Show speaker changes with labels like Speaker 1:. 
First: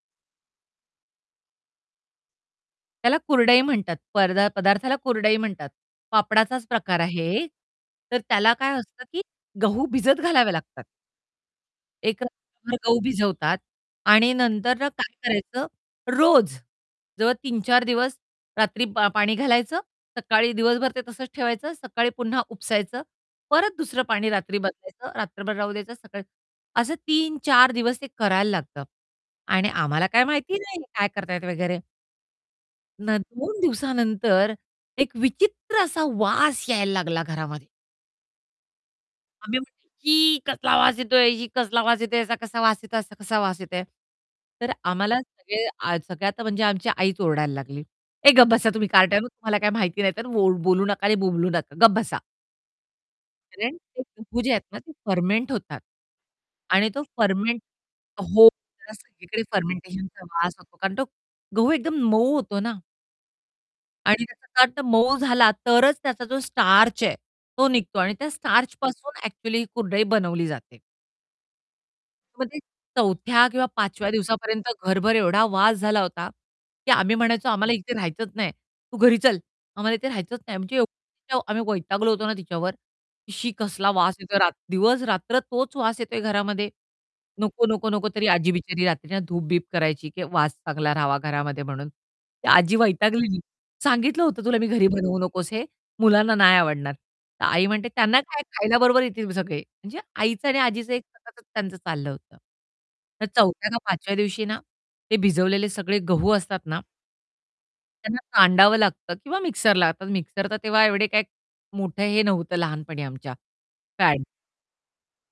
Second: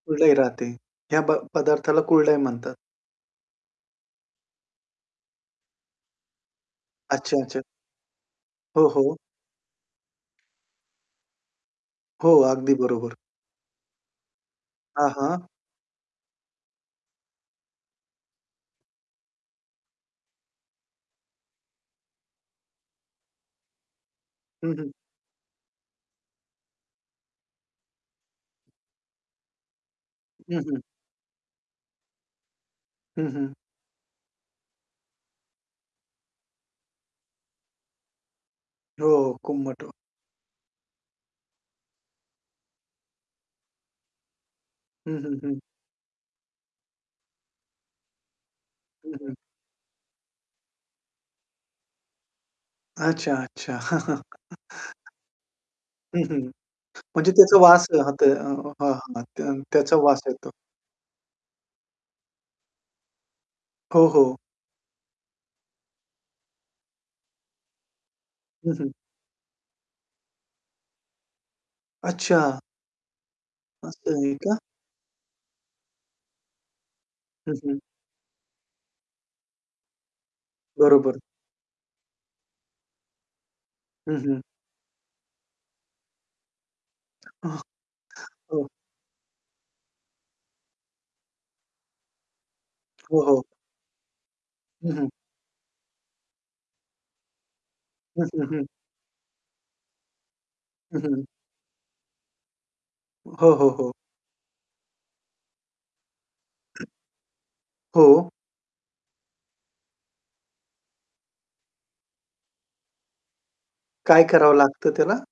Speaker 1: कुरडई राहते. ह्या ब पदार्थाला कुरडई म्हणतात.
Speaker 2: त्याला कुरडई म्हणतात परदा पदार्थाला कुरडई म्हणतात. पापडाचाच प्रकार
Speaker 1: अच्छा,
Speaker 2: आहे
Speaker 1: अच्छा.
Speaker 2: तर त्याला काय
Speaker 1: हो,
Speaker 2: असतं
Speaker 1: हो.
Speaker 2: की गहू भिजत घालावे लागतात. एक
Speaker 1: हो, अगदी
Speaker 2: रात्रभर गहू
Speaker 1: बरोबर.
Speaker 2: भिजवतात आणि नंतर ना
Speaker 1: हां,
Speaker 2: काय
Speaker 1: हां.
Speaker 2: करायचं रोज जवळ 3-4 दिवस रात्री पा पाणी घालायचं सकाळी दिवसभर ते तसंच ठेवायचं, सकाळी पुन्हा उपसायचं. परत दुसरं पाणी रात्री
Speaker 1: हं, हं.
Speaker 2: बदलायचं रात्रभर राहू द्यायचं सकाळी, असं 3-4 दिवस ते करायला लागतं आणि आम्हाला काय
Speaker 1: हं,
Speaker 2: माहिती
Speaker 1: हं.
Speaker 2: नाही काय करतायत वगैरे. नं
Speaker 1: हं, हं.
Speaker 2: दोन दिवसानंतर एक विचित्र असा वास यायला लागला घरामध्ये.
Speaker 1: हो, हो,
Speaker 2: आम्ही
Speaker 1: कुंबट
Speaker 2: म्हटलं
Speaker 1: व
Speaker 2: छी! कसला आवाज येतोय छी! कसला वास येतोय याचा, कसा वास येतोय? असा कसा वास येतोय? तर
Speaker 1: हं,
Speaker 2: आम्हाला
Speaker 1: हं, हं.
Speaker 2: सगळे अ, सगळे आता म्हणजे आमची आईच ओरडायला लागली, "ए गप बसा तुम्ही
Speaker 1: हं,
Speaker 2: कारट्यांनो
Speaker 1: हं.
Speaker 2: तुम्हाला काही माहिती नाही तर वो बोलू नका आणि बोंबलू नका, गप बसा."
Speaker 1: अच्छा,
Speaker 2: कारण
Speaker 1: अच्छा.
Speaker 2: ते गहू जे आहेत ना ते फर्मेंट होतात
Speaker 1: हं, हं.
Speaker 2: आणि तो
Speaker 1: म्हणजे त्याचा
Speaker 2: फर्मेंट
Speaker 1: वास हां ते अ,
Speaker 2: हो,
Speaker 1: हां,
Speaker 2: त्याला
Speaker 1: हां,
Speaker 2: सगळीकडे
Speaker 1: त्यां त्याचा वास
Speaker 2: फर्मेंटेशनचा
Speaker 1: येतो.
Speaker 2: वास होतो कारण तो गहू एकदम मऊ होतो ना.
Speaker 1: हो,
Speaker 2: आणि
Speaker 1: हो.
Speaker 2: त्याचा [unintelligible] मऊ झाला तरच त्याचा जो स्टार्च आहे तो निघतो आणि त्या
Speaker 1: हं, हं.
Speaker 2: स्टार्चपासून एक्चुअली ही कुरडई बनवली जाते.
Speaker 1: अच्छा.
Speaker 2: मग ते चौथ्या किंवा पाचव्या
Speaker 1: असं आहे का?
Speaker 2: दिवसापर्यंत घरभर एवढा वास झाला होता की आम्ही म्हणायचो,
Speaker 1: हं,
Speaker 2: "आम्हाला
Speaker 1: हं.
Speaker 2: इथे राहायचंच नाही, तू घरी चल, आम्हाला इथे राहायचंच नाही." म्हणजे
Speaker 1: बरोबर.
Speaker 2: एवढी [unintelligible] आम्ही वैतागलो होतो ना तिच्यावर, की "शी कसला वास
Speaker 1: हं,
Speaker 2: येतोय"
Speaker 1: हं.
Speaker 2: रा दिवस-रात्र तोच वास येतोय घरामध्ये. "नको, नको, नको." तरी आजी
Speaker 1: हो.
Speaker 2: बिचारी रात्रीच्या धूप-बीप करायची की वास चांगला राहावा घरामध्ये म्हणून. ती आजी
Speaker 1: हो,
Speaker 2: वैतागलेली,
Speaker 1: हो.
Speaker 2: "सांगितलं होतं तुला मी घरी
Speaker 1: हं, हं.
Speaker 2: बनवू नकोस हे मुलांना नाही आवडणार." तर आई म्हणते, "त्यांना
Speaker 1: हं,
Speaker 2: काय
Speaker 1: हं, हं.
Speaker 2: खायला बरोबर येतील सगळे." म्हणजे आईचं आणि आजीचं
Speaker 1: हं,
Speaker 2: एक
Speaker 1: हं, हं.
Speaker 2: सततच त्यांचं चाललं होतं. तर
Speaker 1: हो, हो,
Speaker 2: चौथ्या का
Speaker 1: हो.
Speaker 2: पाचव्या दिवशी ना ते भिजवलेले सगळे गहू असतात ना त्यांना
Speaker 1: हो.
Speaker 2: कांडावं लागतं किंवा मिक्सरला. आता मिक्सर तर तेव्हा एवढे काही मोठं हे नव्हतं लहानपणी आमच्या
Speaker 1: काय
Speaker 2: फॅड
Speaker 1: करावं लागतं त्याला?